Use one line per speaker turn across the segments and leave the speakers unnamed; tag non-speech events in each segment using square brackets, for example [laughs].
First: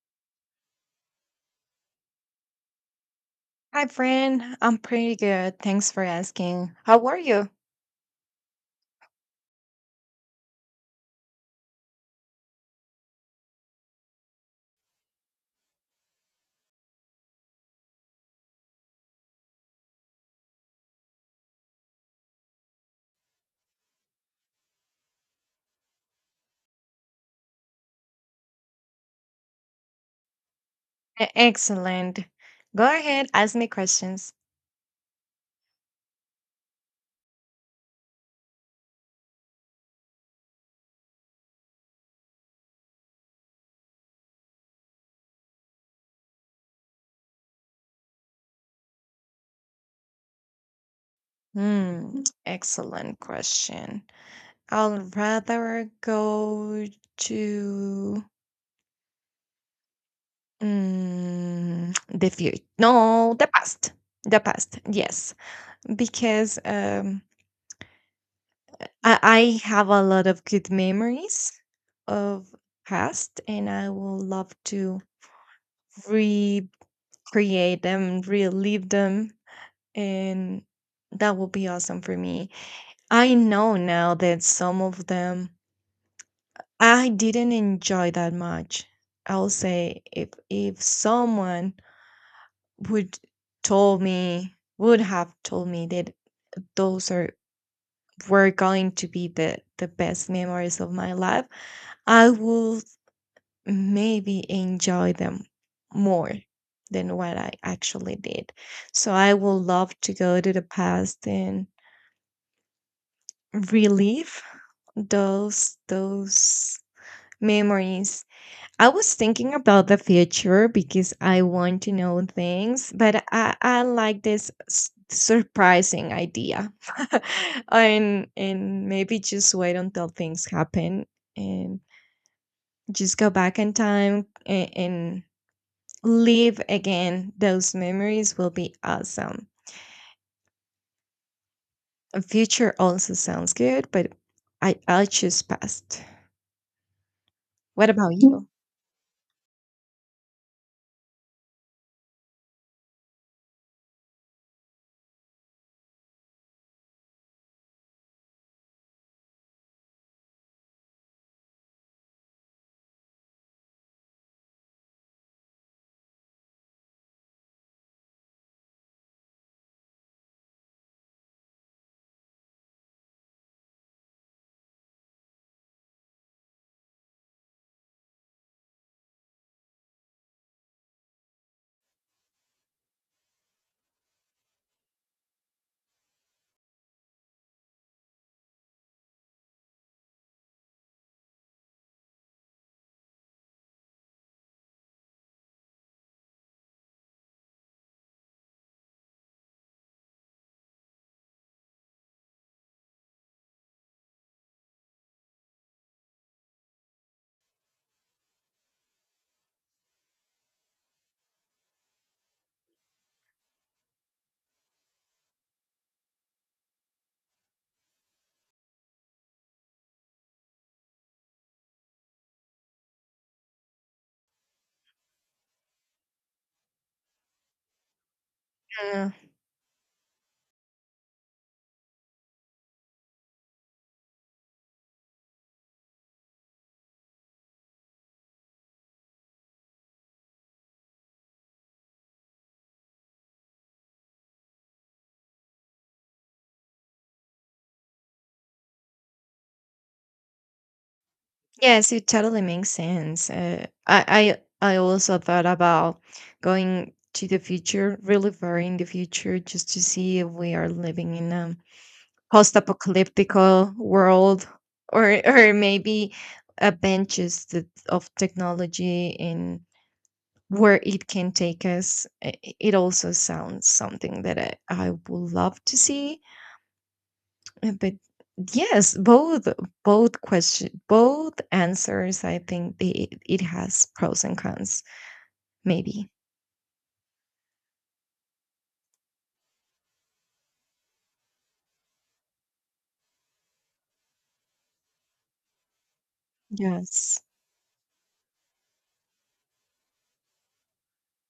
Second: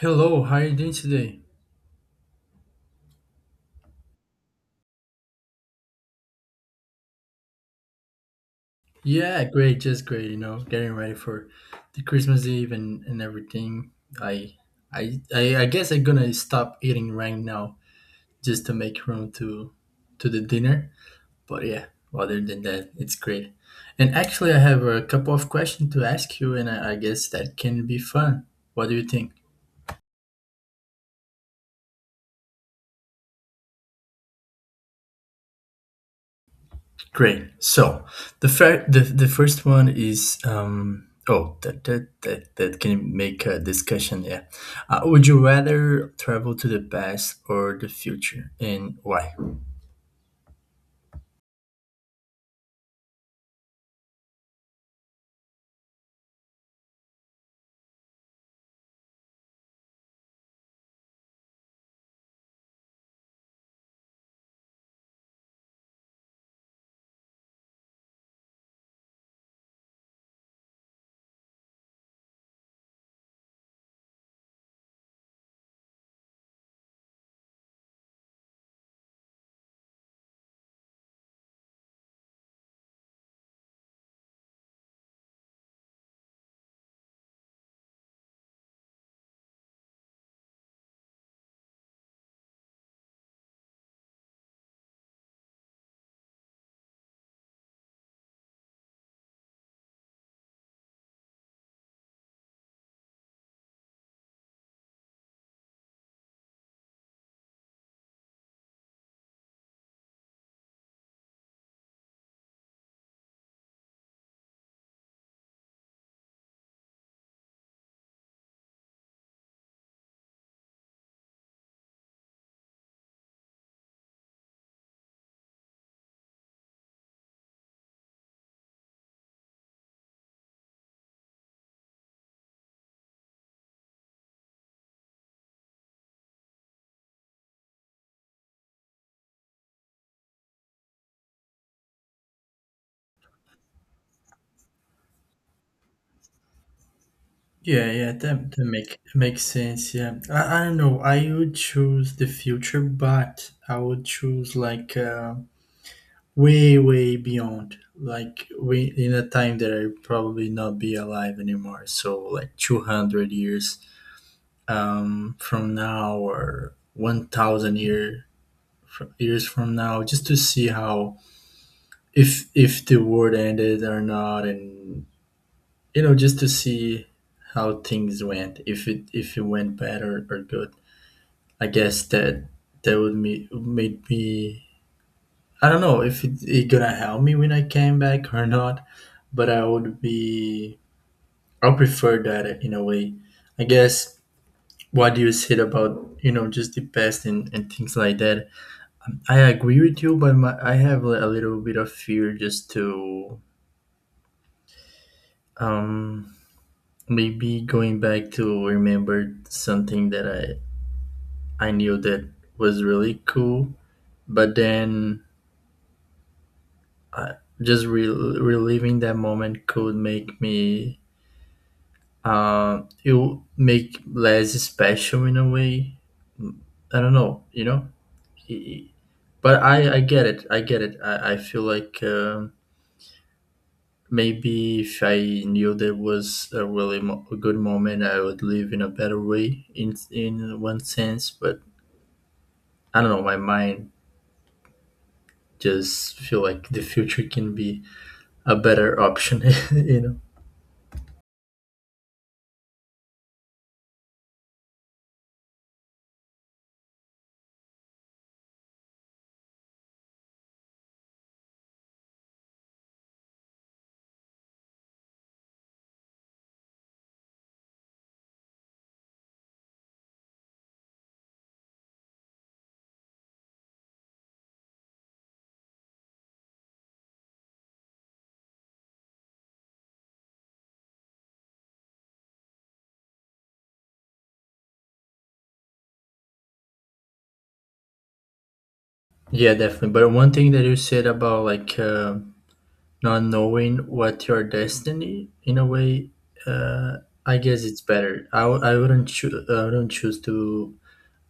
Hello, how are you doing today?
Hi, friend. I'm pretty good. Thanks for asking. How are you?
Yeah, great, just great, you know, getting ready for the Christmas Eve and everything. I, I guess I'm gonna stop eating right now just to make room to the dinner. But yeah, other than that, it's great. And actually I have a couple of questions to ask you and I guess that can be fun. What do you think?
Excellent. Go ahead, ask me questions.
Great. So the first one is oh that can make a discussion. Yeah. Would you rather travel to the past or the future, and why?
Excellent question. I will rather go to the future. No, the past. The past, yes. Because I have a lot of good memories of past, and I will love to recreate them, relive them, and that will be awesome for me. I know now that some of them I didn't enjoy that much. I'll say if someone would would have told me that those are were going to be the best memories of my life, I would maybe enjoy them more than what I actually did. So I would love to go to the past and relive those memories. I was thinking about the future because I want to know things, but I like this surprising idea, [laughs] and maybe just wait until things happen and just go back in time and live again. Those memories will be awesome. A future also sounds good, but I choose past. What
Yeah, yeah,
about
that makes sense. Yeah, I don't know. I would choose the future, but I would choose like way beyond, like we in a time that I probably not be alive anymore. So like 200 years from now or 1000 year, years from now, just to see how if the world ended or not, and you know, just to see how things went, if it went bad or good. I guess that that would me made me, I don't know if it gonna help me when I came back or not, but I would be, I prefer that in a way, I guess. What do you said about you know just the past and things like that, I agree with you, but my, I have a little bit of fear just to um, maybe going back to remember something that I knew that was really cool, but then uh, just reliving that moment could make me, it would make less special in a way. I don't know, you know. I- I-
you?
But I get it, I get it. I feel like. Maybe if I knew there was a really a good moment, I would live in a better way. In one sense, but I don't know. My mind just feel like the future can be a better option. [laughs] You know.
Yes, it totally makes sense. I also thought about going to the future, really far in the future, just to see if we are living in a post-apocalyptic world, or maybe adventures that, of technology and where it can take us. It also sounds something that I would love to see. But yes, both question both answers. I think it has pros and cons. Maybe
Yeah, definitely. But one thing that you said about like not knowing what your destiny in a way, uh,
yes,
I guess it's better. I wouldn't choose. I wouldn't choose to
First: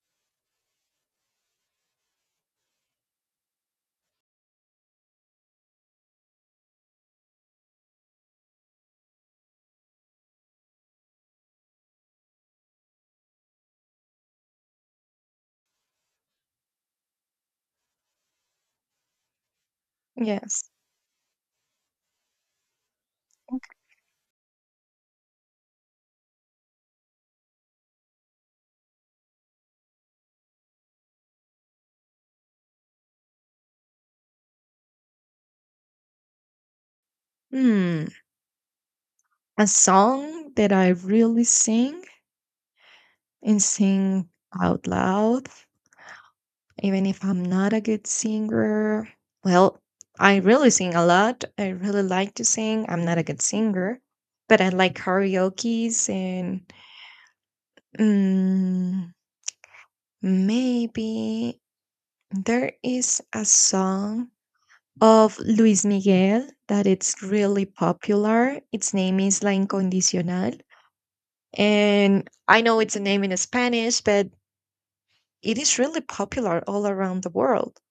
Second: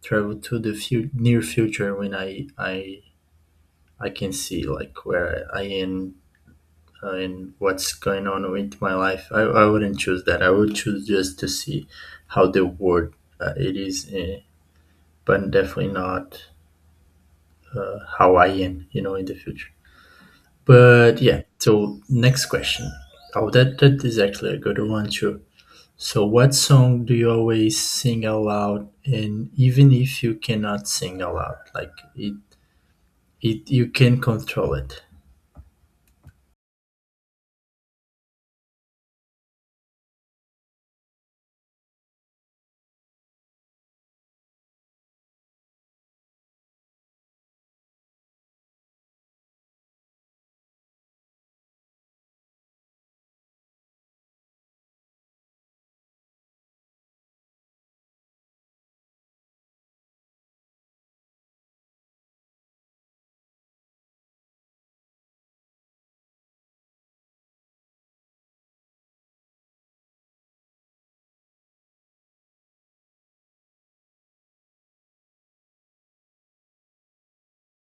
travel to the few near future when I can see like where I am, and what's going on with my life. I wouldn't choose that. I would choose just to see how the world it is, but definitely not how I am, you know, in the future.
yes.
But yeah, so next question. Oh, that that is actually a good one too. So, what song do you always sing aloud, and even if you cannot sing aloud, like it you can control it?
Hmm. A song that I really sing and sing out loud, even if I'm not a good singer. Well, I really sing a lot. I really like to sing. I'm not a good singer, but I like karaoke's and mm, maybe there is a song of Luis Miguel that it's really popular. Its name is La Incondicional. And I know it's a name in Spanish, but it is really popular all around the world.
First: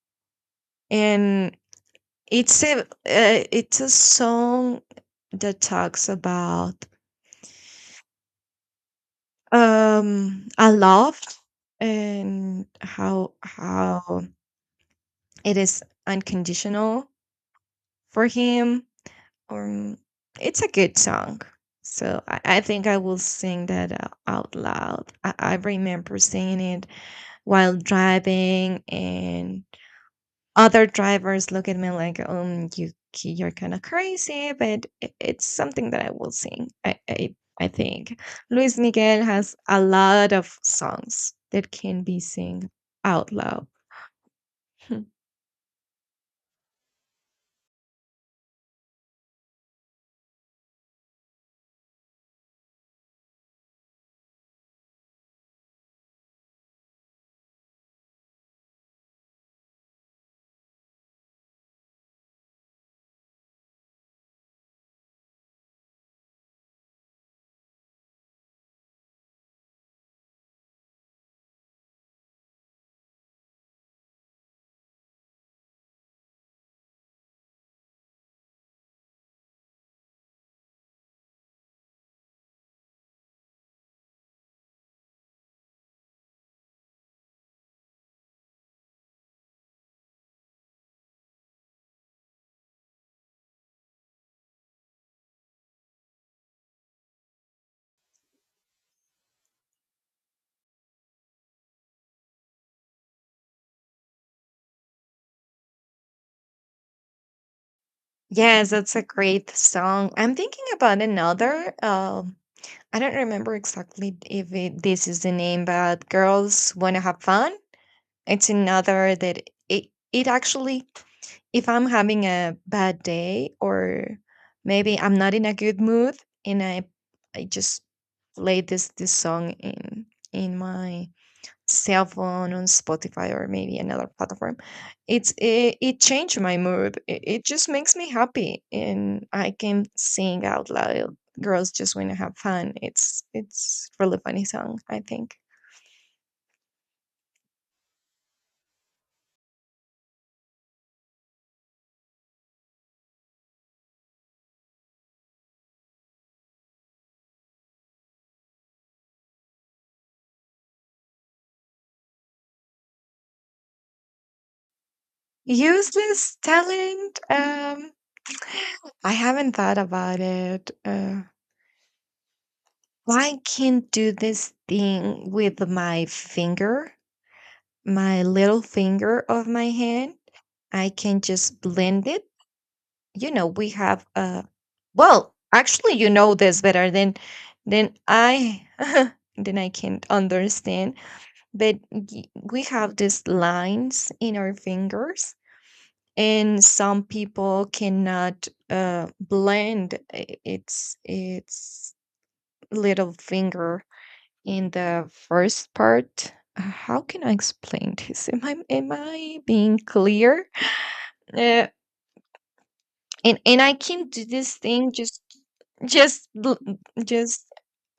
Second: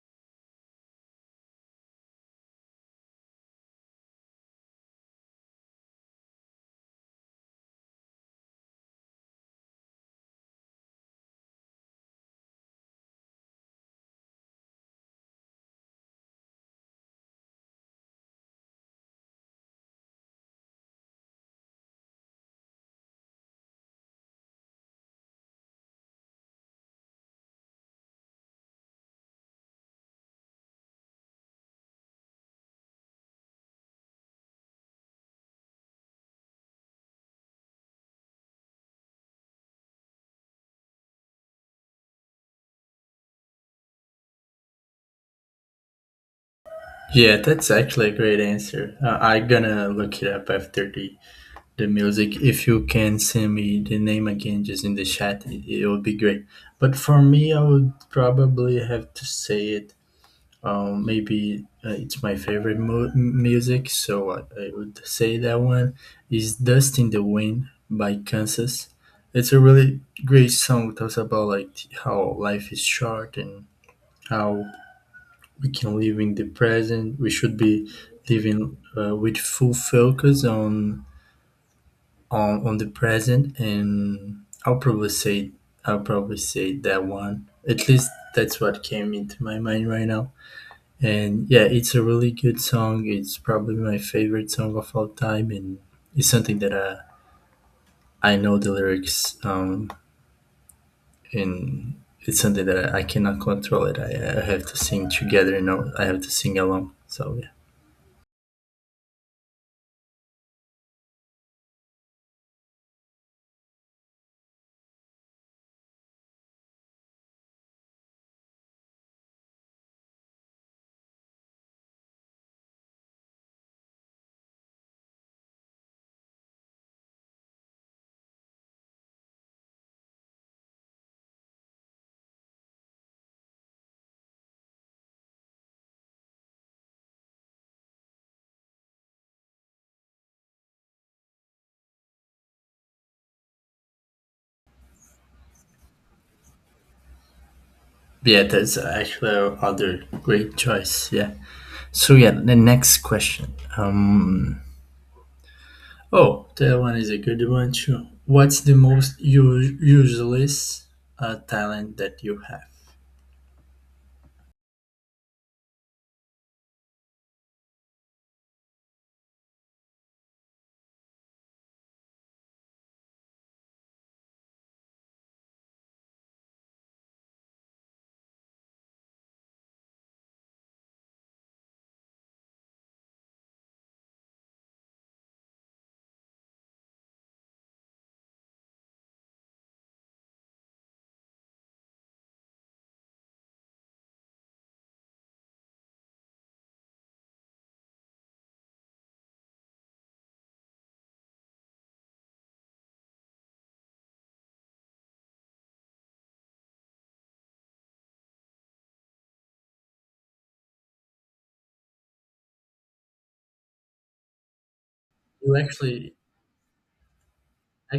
And it's a song that talks about a love and how it is unconditional for him. Um, it's a good song. So I think I will sing that out loud. I remember singing it while driving, and other drivers look at me like, you, you're kind of crazy, but it's something that I will sing. I think Luis Miguel has a lot of songs that can be sung out loud. [laughs]
Yeah, that's actually a great answer. I'm gonna look it up after the music. If you can send me the name again just in the chat, it would be great. But for me, I would probably have to say it. Maybe it's my favorite music, so I would say that one is "Dust in the Wind" by Kansas. It's a really great song. It talks about like how life is short and how we can live in the present. We should be living with full focus on on the present, and I'll probably say that one. At least that's what came into my mind right now. And yeah, it's a really good song. It's probably my favorite song of all time, and it's something that I know the lyrics, and it's something that I cannot control it. I have to sing together. You know, I have to sing along. So yeah.
Yes, that's a great song. I'm thinking about another. I don't remember exactly if it, this is the name, but Girls Wanna Have Fun. It's another that it, it actually, if I'm having a bad day or maybe I'm not in a good mood and I just play this song in my cell phone on Spotify or maybe another platform. It's it changed my mood. It just makes me happy, and I can sing out loud. Girls just want to have fun. It's really funny song. I think
Yeah, that's actually other great choice. Yeah. So yeah, the next question. Oh, that one is a good one too. What's the most useless talent that you have?
useless talent. I haven't thought about it. I can do this thing with my finger, my little finger of my hand. I can just blend it. You know, we have well, actually, you know this better than I [laughs] than I can understand, but we have these lines in our fingers, and some people cannot blend its little finger in the first part. How can I explain this? Am I being clear? [laughs] Uh, and I can do this thing just
You actually,
just l- just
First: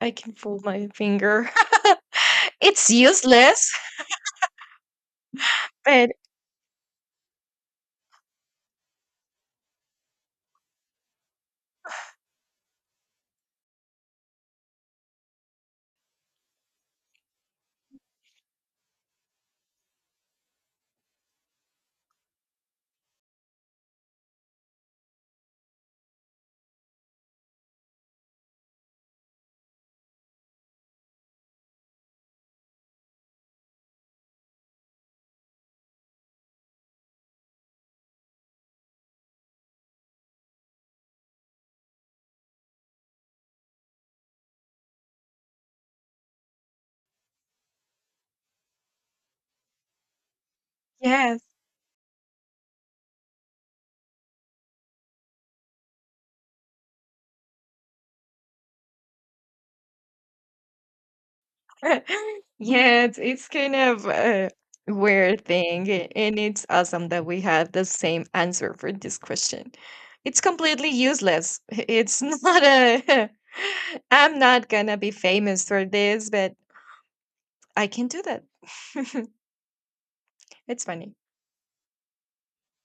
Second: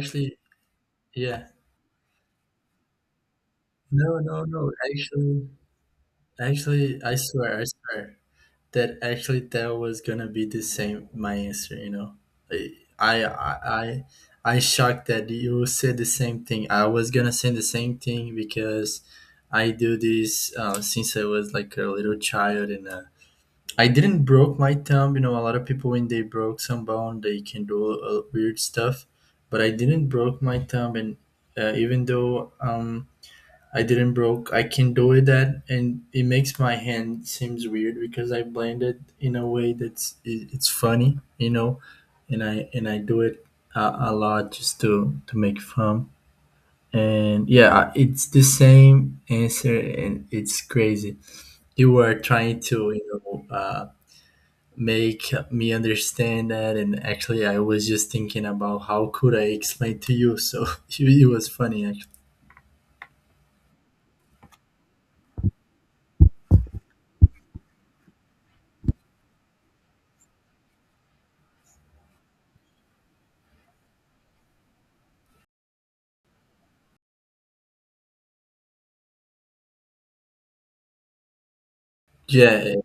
I can fold my
yeah.
finger. [laughs] It's useless,
No, no, no. Actually,
but
actually, I swear, I swear. That actually that was gonna be the same my answer, you know. I i i i shocked that you said the same thing. I was gonna say the same thing because I do this since I was like a little child, and I didn't broke my thumb, you know, a lot of people when they broke some bone they can do weird stuff, but I didn't broke my thumb, and even though I didn't broke. I can do it that, and it makes my hand seems weird because I blend it in a way that's it, it's funny, you know, and I do it a lot just to make fun. And yeah, it's the same answer, and it's crazy.
yes.
You were trying to you know make me understand that, and actually, I was just thinking about how could I explain to you. So [laughs] it was funny actually.
[laughs] Yeah, it's kind of a weird thing, and it's awesome that we have the same answer for this question. It's completely useless. [laughs] It's not a [laughs] I'm not gonna be famous for this, but I can do that. [laughs] It's funny.
Yeah,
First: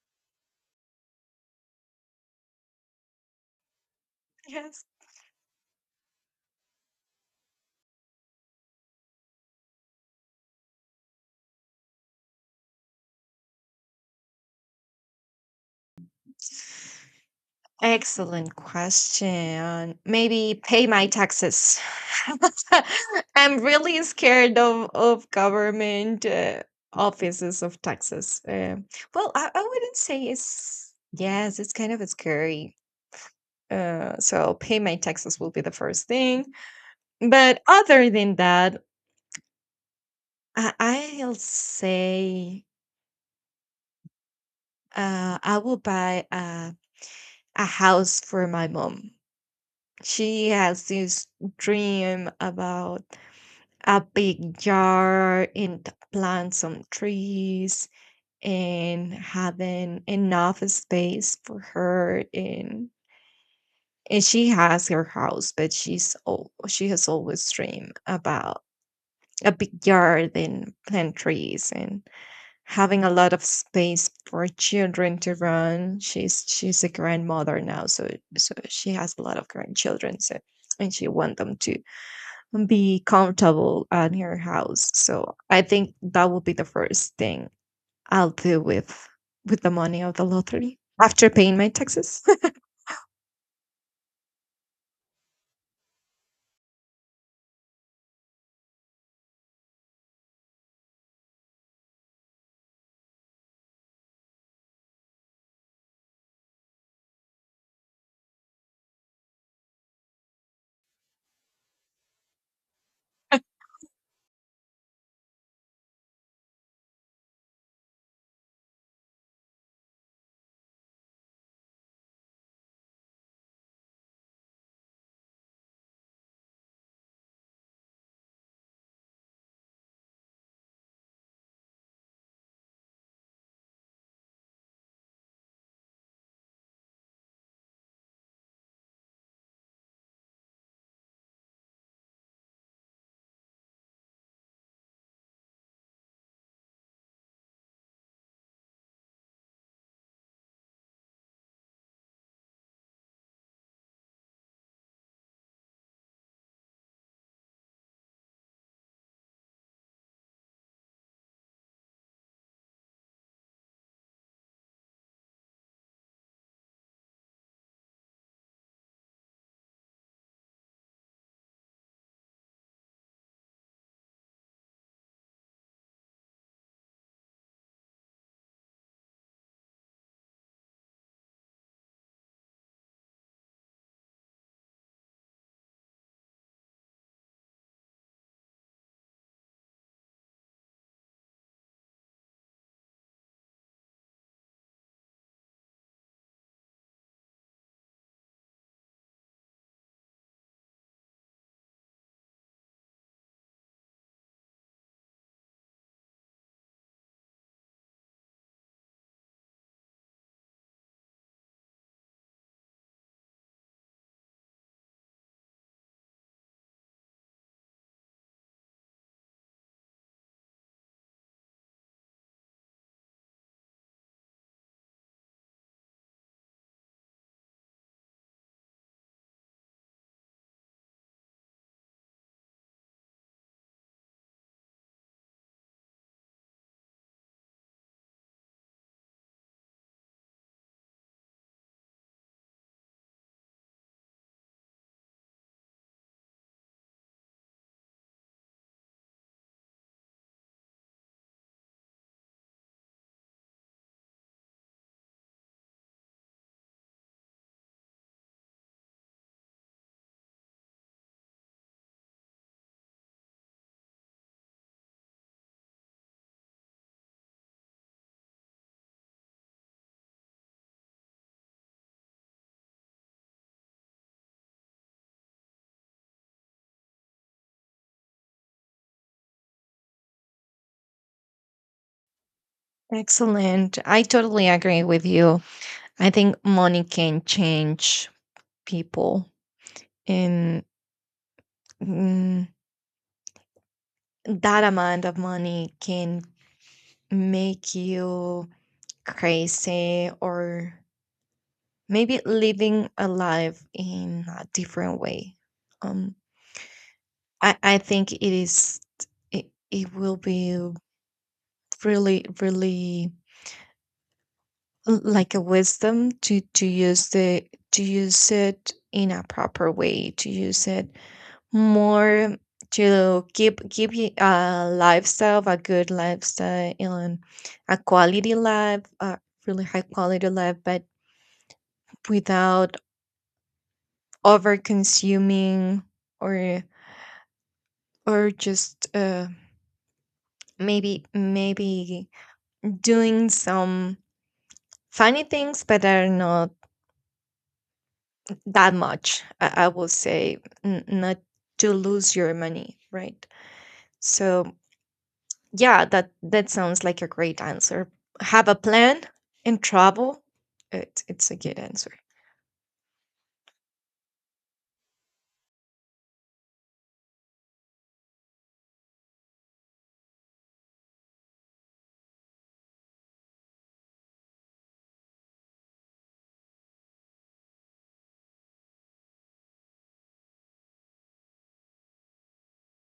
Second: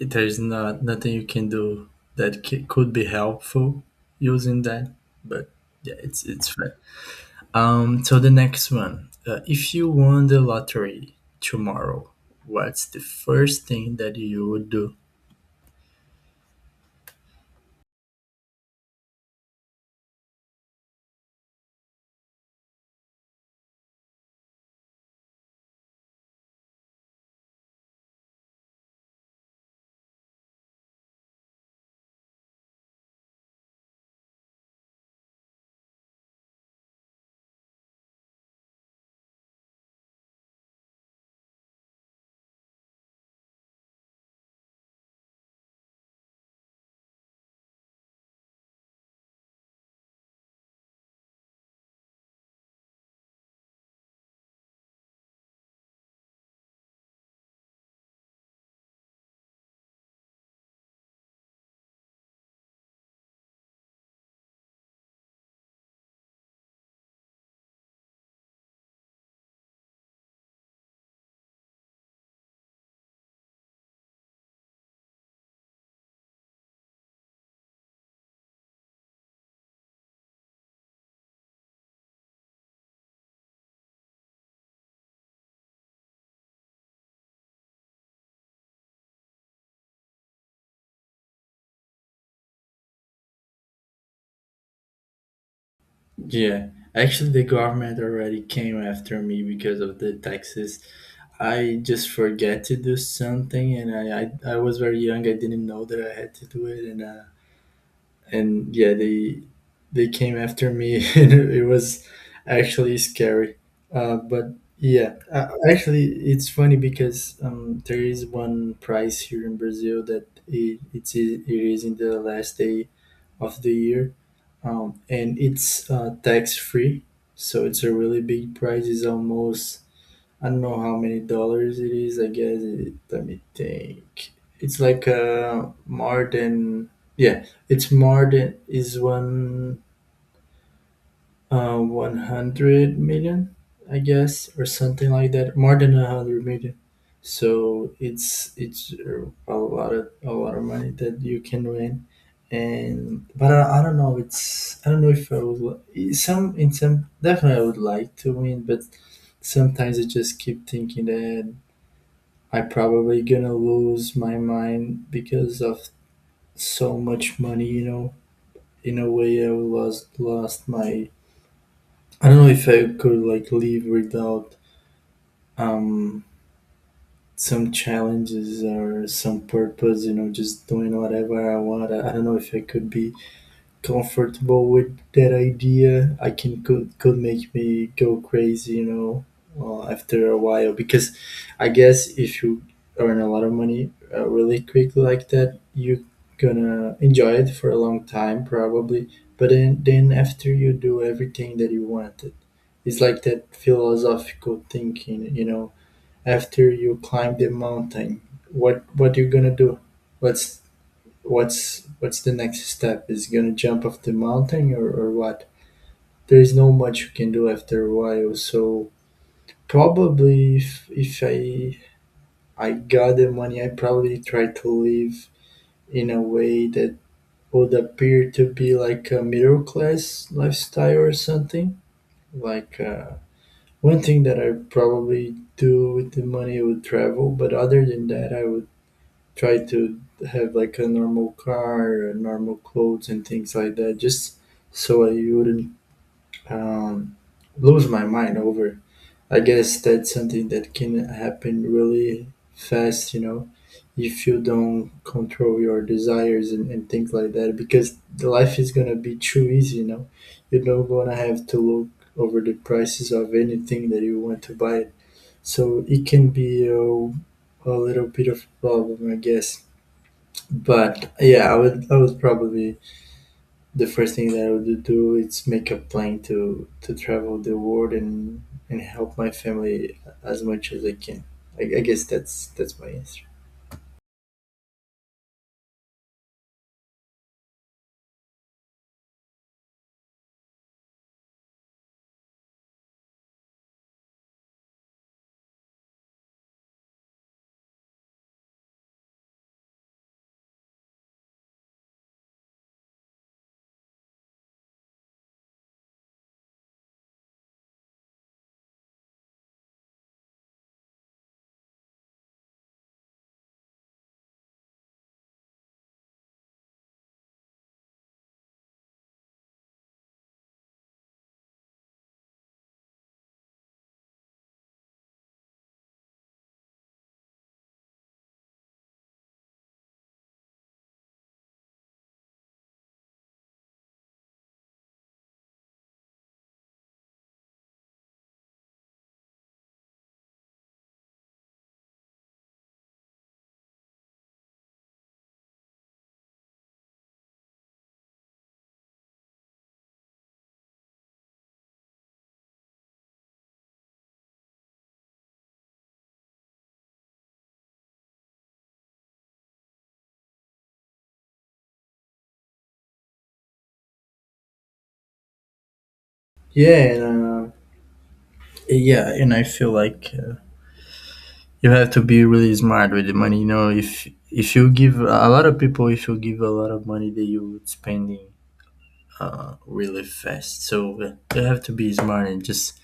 there's not nothing you can do that could be helpful using that, but yeah, it's fine. So the next one, if you won the lottery tomorrow, what's the first thing that you would do?
Yes. Excellent question. Maybe pay my taxes. [laughs] I'm really scared of government offices of taxes. Well, I wouldn't say it's yes, it's kind of scary. So pay my taxes will be the first thing. But other than that, I, I'll say I will buy a house for my mom. She has this dream about a big yard and plant some trees, and having enough space for her. And she has her house, but she has always dreamed about a big yard and plant trees and having a lot of space for children to run. She's a grandmother now, so so she has a lot of grandchildren, so and she want them to be comfortable at her house. So I think that will be the first thing I'll do with the money of the lottery after paying my taxes.
Yeah, actually the government already came after me because of the taxes. I just forget to do something, and I was very young, I didn't know that I had to do it, and yeah, they came after me [laughs] and it was actually scary. But yeah, actually it's funny because there is one prize here in Brazil that it's it is in the last day of the year, and it's tax free. So it's a really big prize, it's almost, I don't know how many dollars it is. I guess it, let me think. It's like more than yeah. It's more than is 100 million, I guess, or something like that. More than a hundred million. So it's a lot of money that you can win. And but I don't know. It's I don't know if I would some in some, definitely I would like to win, but sometimes I just keep thinking that I probably gonna lose my mind because of so much money, you know. In a way, I lost my. I don't know if I could like live without um some challenges or some purpose, you know, just doing whatever I want. I don't know if I could be comfortable with that idea. I can could make me go crazy, you know, after a while. Because I guess if you earn a lot of money really quickly like that, you gonna enjoy it for a long time probably. But then after you do everything that you wanted, it's like that philosophical thinking, you know. After you climb the mountain, what you gonna do? What's what's the next step, is he gonna jump off the mountain, or what? There is no much you can do after a while. So probably if I got the money, I probably try to live in a way that would appear to be like a middle class lifestyle or something like, one thing that I probably do with the money would travel, but other than that I would try to have like a normal car, normal clothes, and things like that, just so I wouldn't um, lose my mind over. I guess that's something that can happen really fast, you know, if you don't control your desires and things like that, because the life is gonna be too easy, you know. You're not gonna have to look over the prices of anything that you want to buy. So it can be a little bit of a problem, I guess. But yeah, I would probably the first thing that I would do is make a plan to travel the world and help my family as much as I can. I guess that's my
[laughs]
answer.
Excellent. I totally agree with you. I think money can change people, and mm, that amount of money can make you crazy or maybe living a life in a different way. Um, I think it is it will be really really like a wisdom to use the to use it in a proper way, to use it more to keep a lifestyle, a good lifestyle, and a quality life, a really high quality life, but without over consuming or or just maybe doing some funny things, but are not that much. I will say not to lose your money, right? So yeah, that that sounds like a great answer. Have a plan and travel. It's a good answer.
Yeah, and yeah, and I feel like you have to be really smart with the money. You know, if you give a lot of people, if you give a lot of money, that you spending really fast. So you have to be smart, and just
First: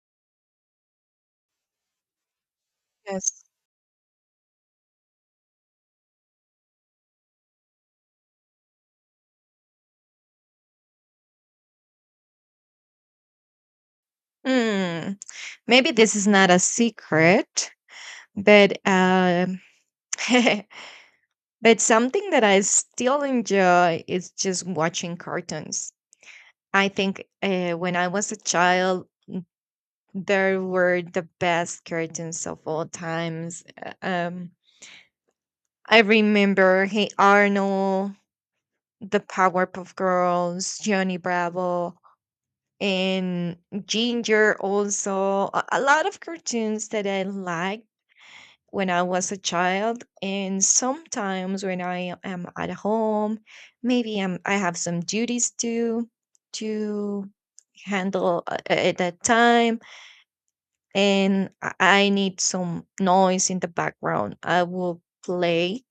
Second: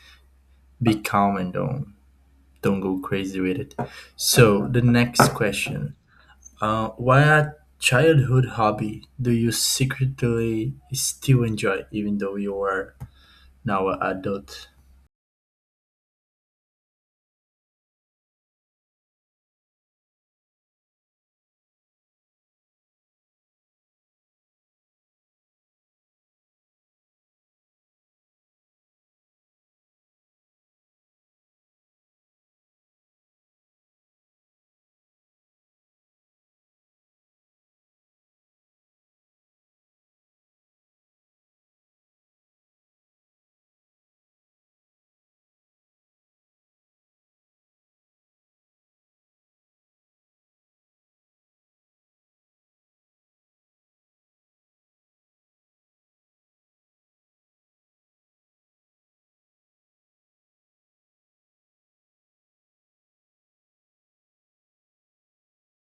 be calm, and don't go crazy
Yes.
with it. So the next question: What childhood hobby do you secretly still enjoy, even though you are now an adult?
Hmm. Maybe this is not a secret, but [laughs] but something that I still enjoy is just watching cartoons. I think when I was a child, there were the best cartoons of all times. I remember Hey Arnold, the Powerpuff Girls, Johnny Bravo, and Ginger also. A lot of cartoons that I liked when I was a child. And sometimes when I am at home, maybe I have some duties to to handle at that time, and I need some noise in the background, I will play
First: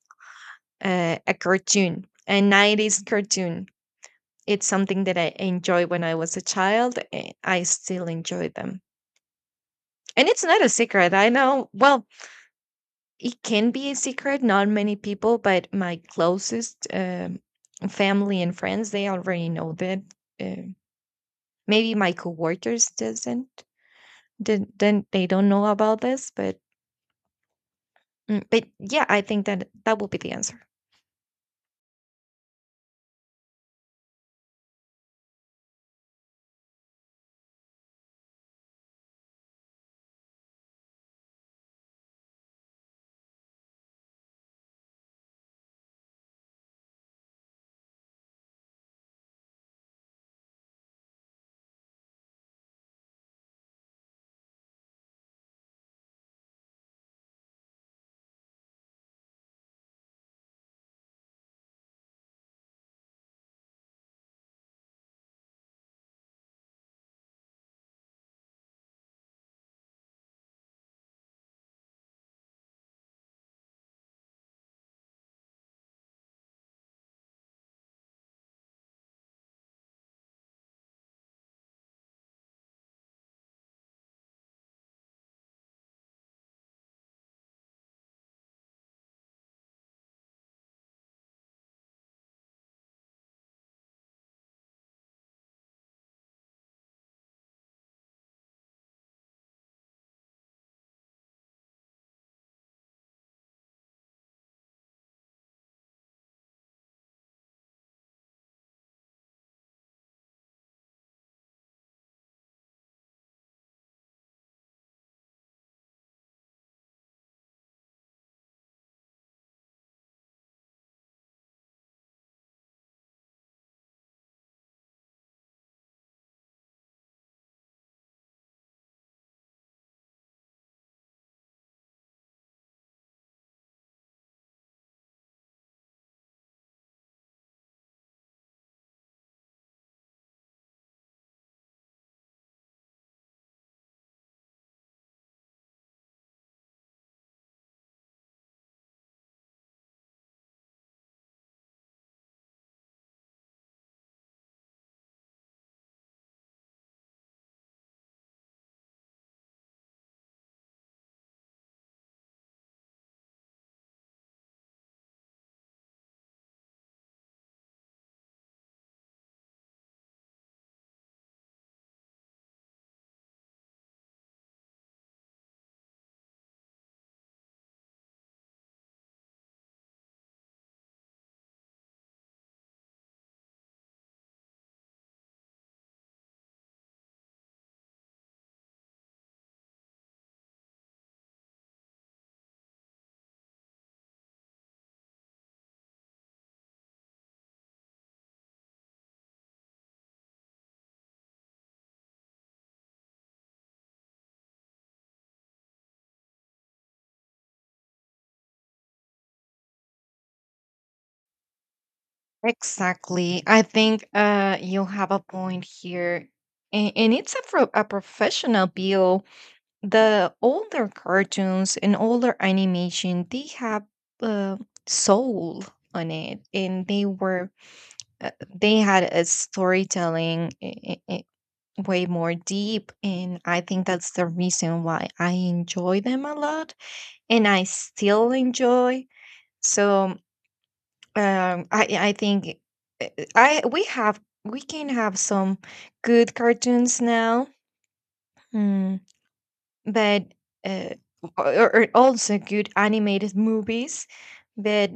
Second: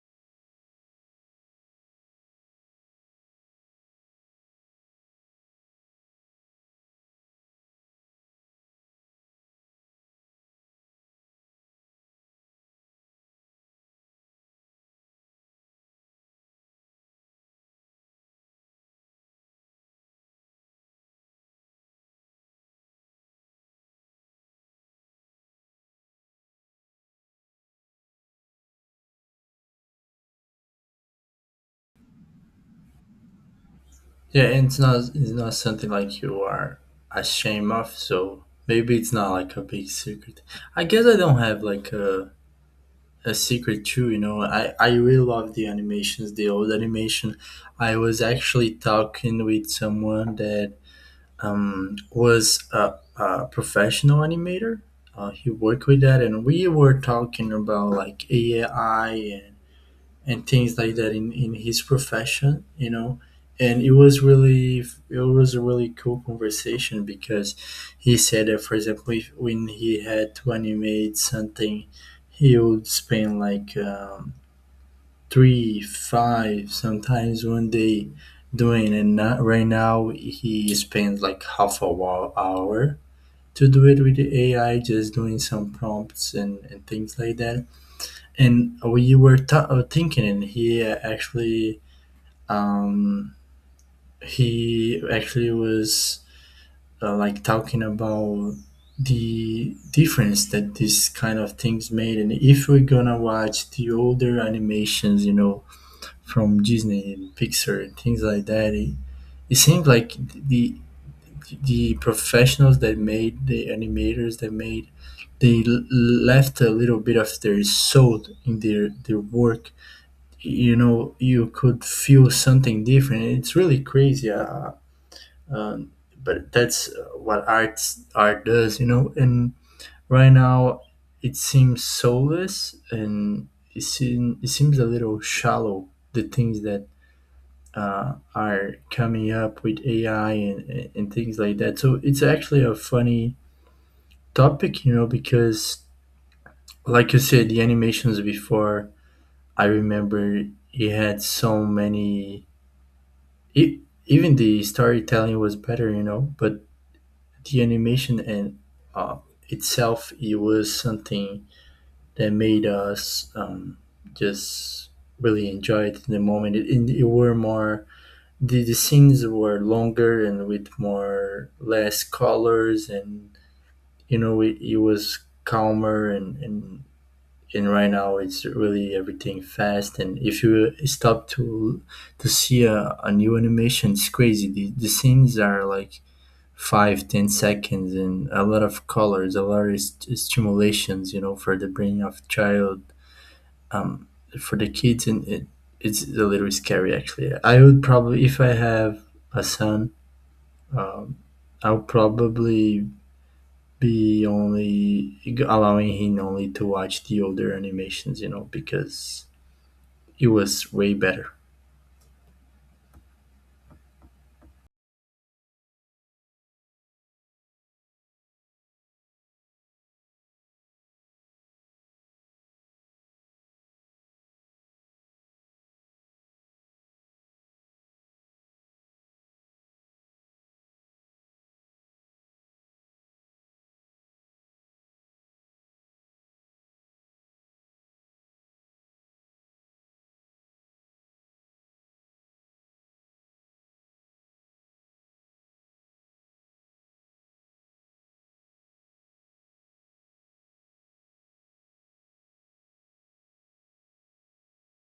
a cartoon, a 90s cartoon. It's something that I enjoy when I was a child, and I still enjoy them. And it's not a secret. I know, well, it can be a secret, not many people, but my closest family and friends, they already know that. Uh, Maybe my coworkers doesn't, then they don't know about this, but but yeah, I think that that will be the answer.
Yeah, and it's not, it's not something like you are ashamed of. So maybe it's not like a big secret. I guess I don't have like a secret too. You know, I really love the animations, the old animation. I was actually talking with someone that was a professional animator. He worked with that, and we were talking about like AI and things like that in his profession, you know. And it was really it was a really cool conversation because he said that, for example, if, when he had to animate something, he would spend like three, five, sometimes one day doing and not right now he spends like half a hour to do it with the AI, just doing some prompts and things like that. And we were thinking, and he actually um, he actually was like talking about the difference that this kind of things made and if we're gonna watch the older animations, you know, from Disney and Pixar and things like that. It seems like the professionals that made the animators that made they left a little bit of their soul in their work. You know, you could feel something different. It's really crazy. Um, but that's what art does, you know. And right now, it seems soulless and it seems a little shallow. The things that are coming up with AI and things like that. So it's actually a funny topic, you know, because like you said, the animations before, I remember it had so many. It, even the storytelling was better, you know, but the animation and uh, itself, it was something that made us just really enjoy it in the moment. It were more the scenes were longer and with more less colors and you know it was calmer and right now it's really everything fast, and if you stop to see a new animation it's crazy, the scenes are like 5 10 seconds and a lot of colors, a lot of stimulations, you know, for the brain of child um for the kids, and it, it's a little scary actually. I would probably, if I have a son, um, I'll probably be only allowing him only to watch the older animations, you know, because it was way better.
Exactly. I think you have a point here. And it's a professional bill. The older cartoons and older animation, they have uh, soul on it. And they had a storytelling way more deep, and I think that's the reason why I enjoy them a lot and I still enjoy. So I think uh, I we have we can have some good cartoons now, mm, but uh, or also good animated movies, but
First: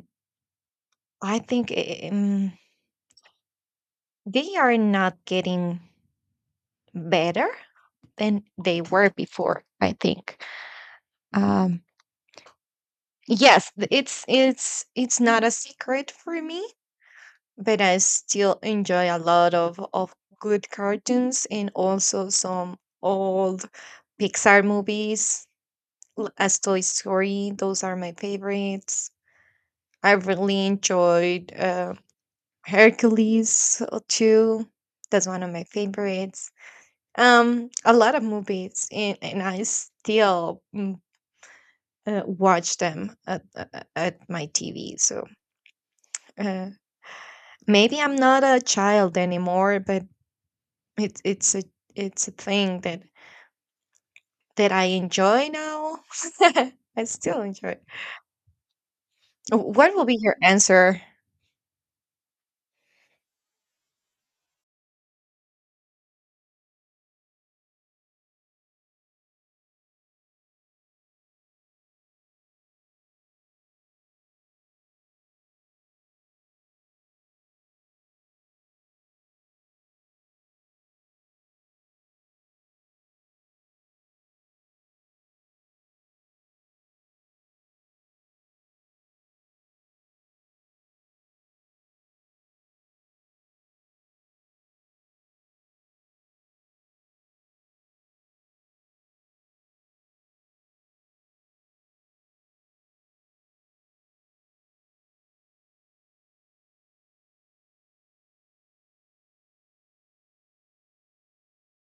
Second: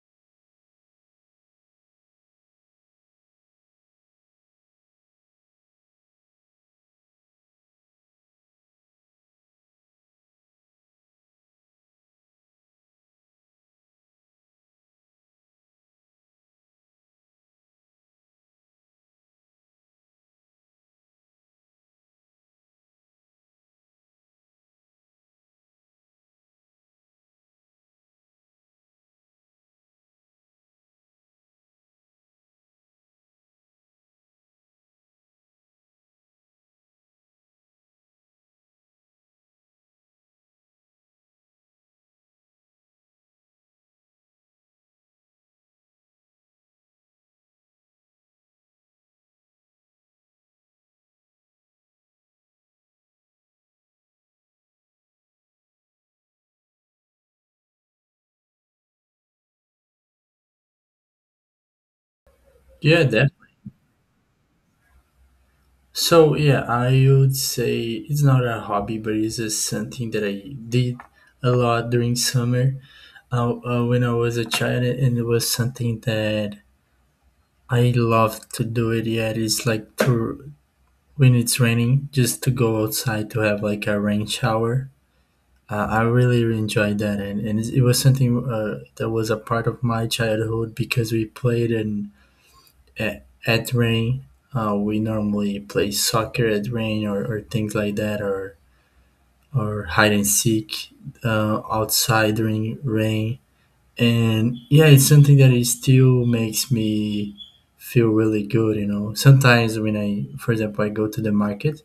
I think they are not getting better than they were before, I think. um Yes, it's not a secret for me, but I still enjoy a lot of good cartoons and also some old Pixar movies as Toy Story. Those are my favorites. I really enjoyed Hercules too. That's one of my favorites. A lot of movies, and I still watch them at my TV. So. Uh, Maybe I'm not a child anymore, but it's it's a it's a thing that I enjoy now. [laughs] I still enjoy it. What will be your answer?
Yeah, that. So yeah, I would say it's not a hobby, but it's just something that I did a lot during summer when I was a child, and it was something that I love to do. It yet it's like to when it's raining, just to go outside to have like a rain shower. I really, really enjoyed that, and it was something that was a part of my childhood because we played in at rain. We normally play soccer at rain or things like that, or hide and seek outside during rain. And yeah, it's something that it still makes me feel really good. You know, sometimes when I, for example, I go to the market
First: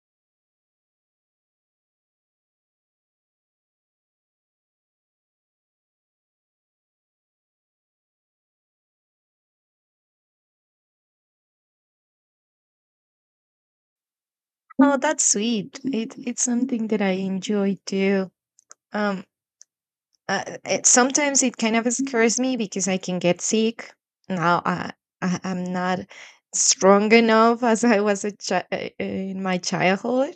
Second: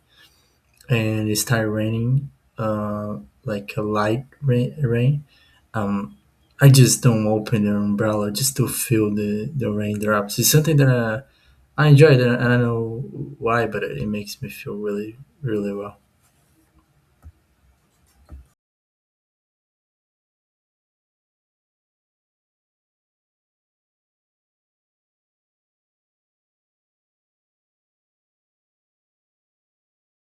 and it start raining, uh, like a light rain, rain, um, I just don't open the umbrella just to feel the raindrops. It's something that I enjoy. That I don't know why, but it makes me feel
Oh,
really,
that's
really
sweet.
well.
It's something that I enjoy too. Um, Sometimes it kind of scares me because I can get sick. Now I'm not strong enough [laughs] as I was a in my childhood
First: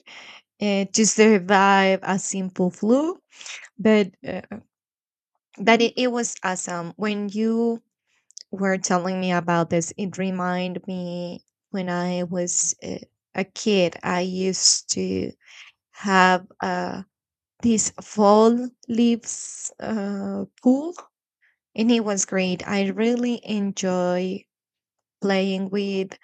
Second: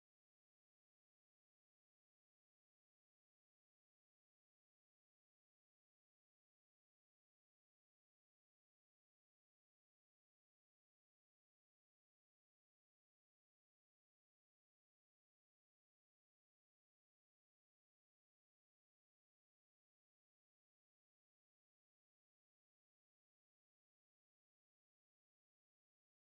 to survive a simple flu, but that it was awesome. When you were telling me about this, it reminded me when I was a kid. I used to have this fall leaves pool, and it was great. I really enjoy playing with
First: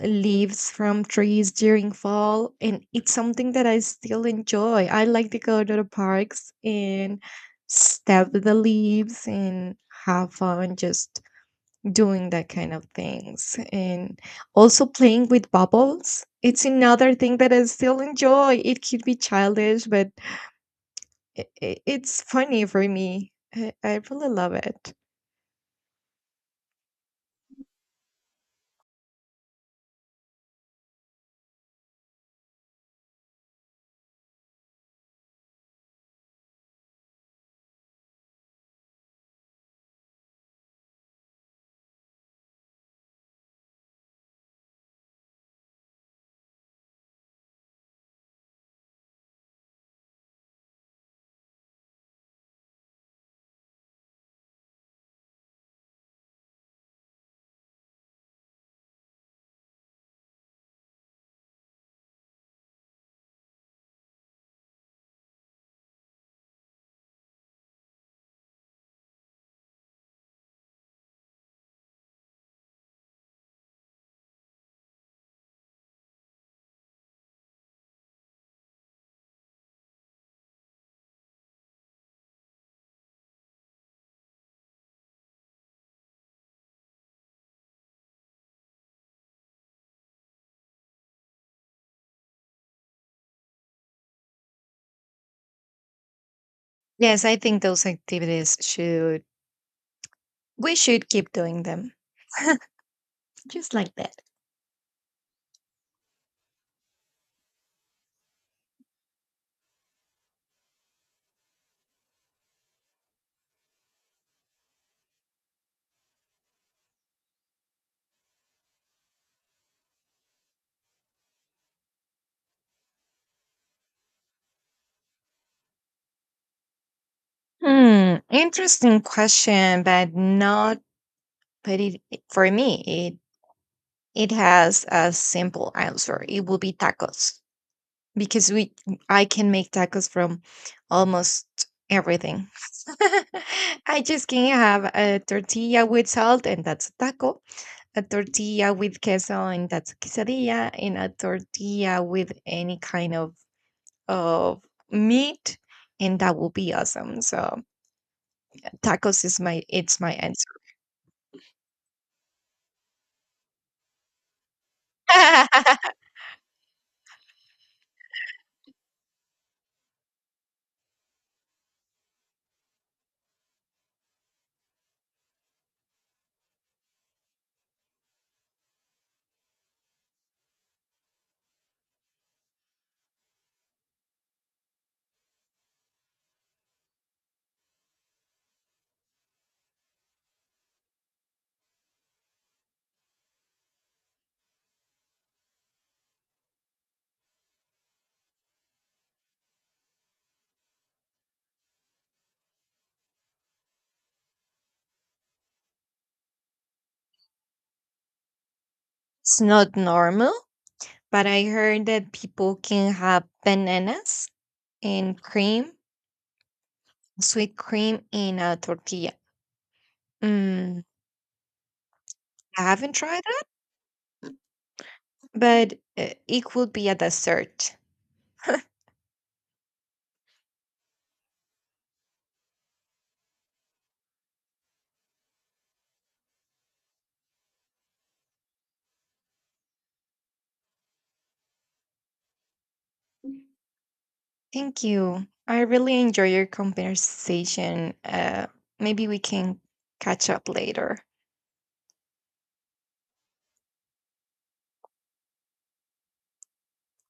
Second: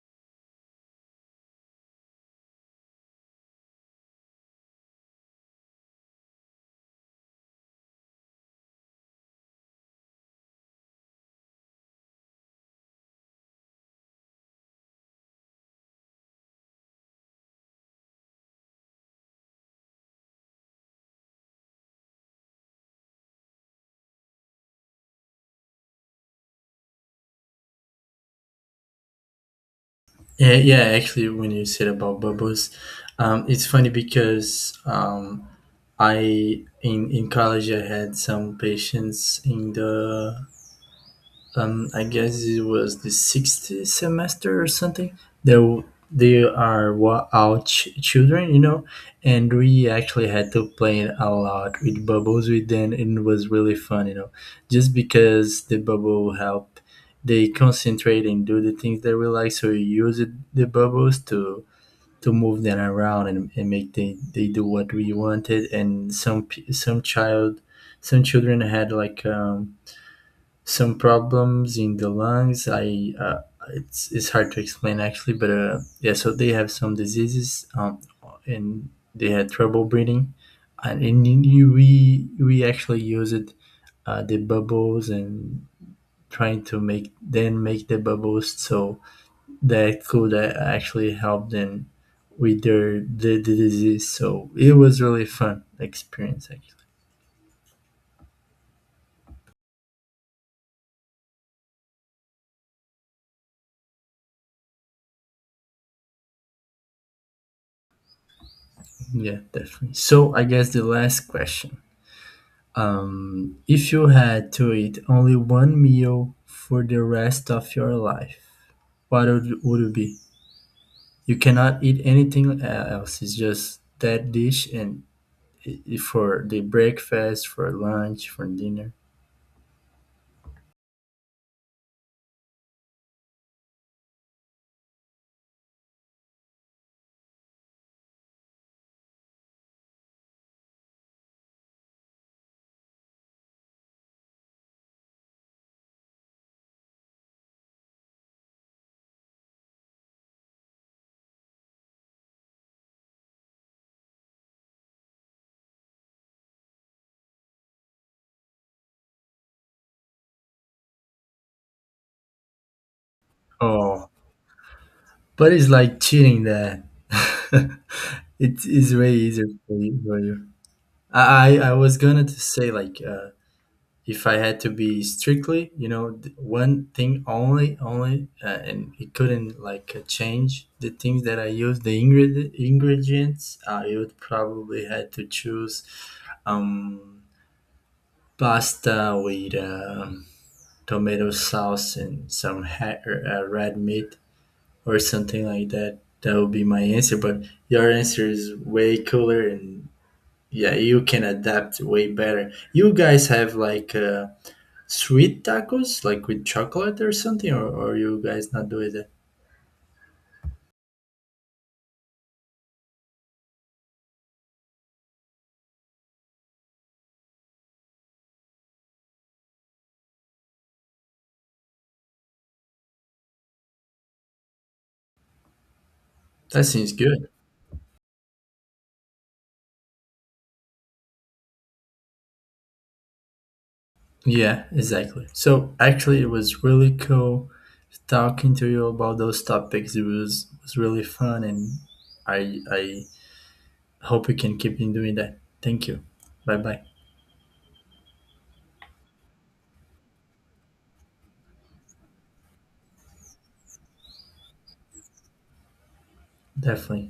leaves from trees during fall, and it's something that I still enjoy. I like to go to the parks and step the leaves and have fun just doing that kind of things, and also playing with bubbles. It's another thing that I still enjoy. It could be childish, but it's funny for me. I really love it.
Yeah, yeah. Actually, when you said about bubbles, it's funny because I in college I had some patients in the I guess it was the 6th semester or something. There, they are children, you know, and we actually had to play it a lot with bubbles with them, and it was really fun, you know, just because the bubble helped. They concentrate and do the things that we like, so we use it, the bubbles to move them around and make they do what we wanted. And some some child, some children had like some problems in the lungs. I It's hard to explain actually, but yeah. So they have some diseases, and they had trouble breathing. And in we actually use it, the bubbles and trying to make then make the bubbles so that could actually help them with their the disease. So it was really fun experience actually.
Yes, I think those activities should we should keep doing them, just like that.
Yeah, definitely. So I guess the last question. If you had to eat only one meal for the rest of your life, what would it be? You cannot eat anything else. It's just that dish and for the breakfast, for lunch, for dinner.
Interesting question, but not but it for me it it has a simple answer. It will be tacos because we I can make tacos from almost everything. [laughs] I just can have a tortilla with salt, and that's a taco, a tortilla with queso and that's a quesadilla, and a tortilla with any kind of of meat, and that will be awesome. So tacos is my it's my answer.
Oh, but it's
[laughs]
like cheating that. [laughs] It is way easier for you. For you. I was gonna to say like if I had to be strictly, you know, one thing only, only, and it couldn't like change the things that I use, the ingredients, I would probably had to choose um, pasta with tomato sauce and some red meat or something like that. That would be my answer. But your answer is way cooler and yeah, you can adapt way better. You guys have like. Sweet tacos, like with chocolate or something, or you guys not doing that?
It's not normal, but I heard that people can have bananas and cream, sweet cream in a tortilla. Mm, I haven't tried that, but it
That
could be
seems
a
good.
dessert.
Yeah, exactly. So actually, it was really cool talking to you about those topics. It was really fun, and I hope you can keep
Thank
in doing
you.
that.
I
Thank
really
you.
enjoy your
Bye bye.
conversation. Maybe we can catch up later.
Definitely.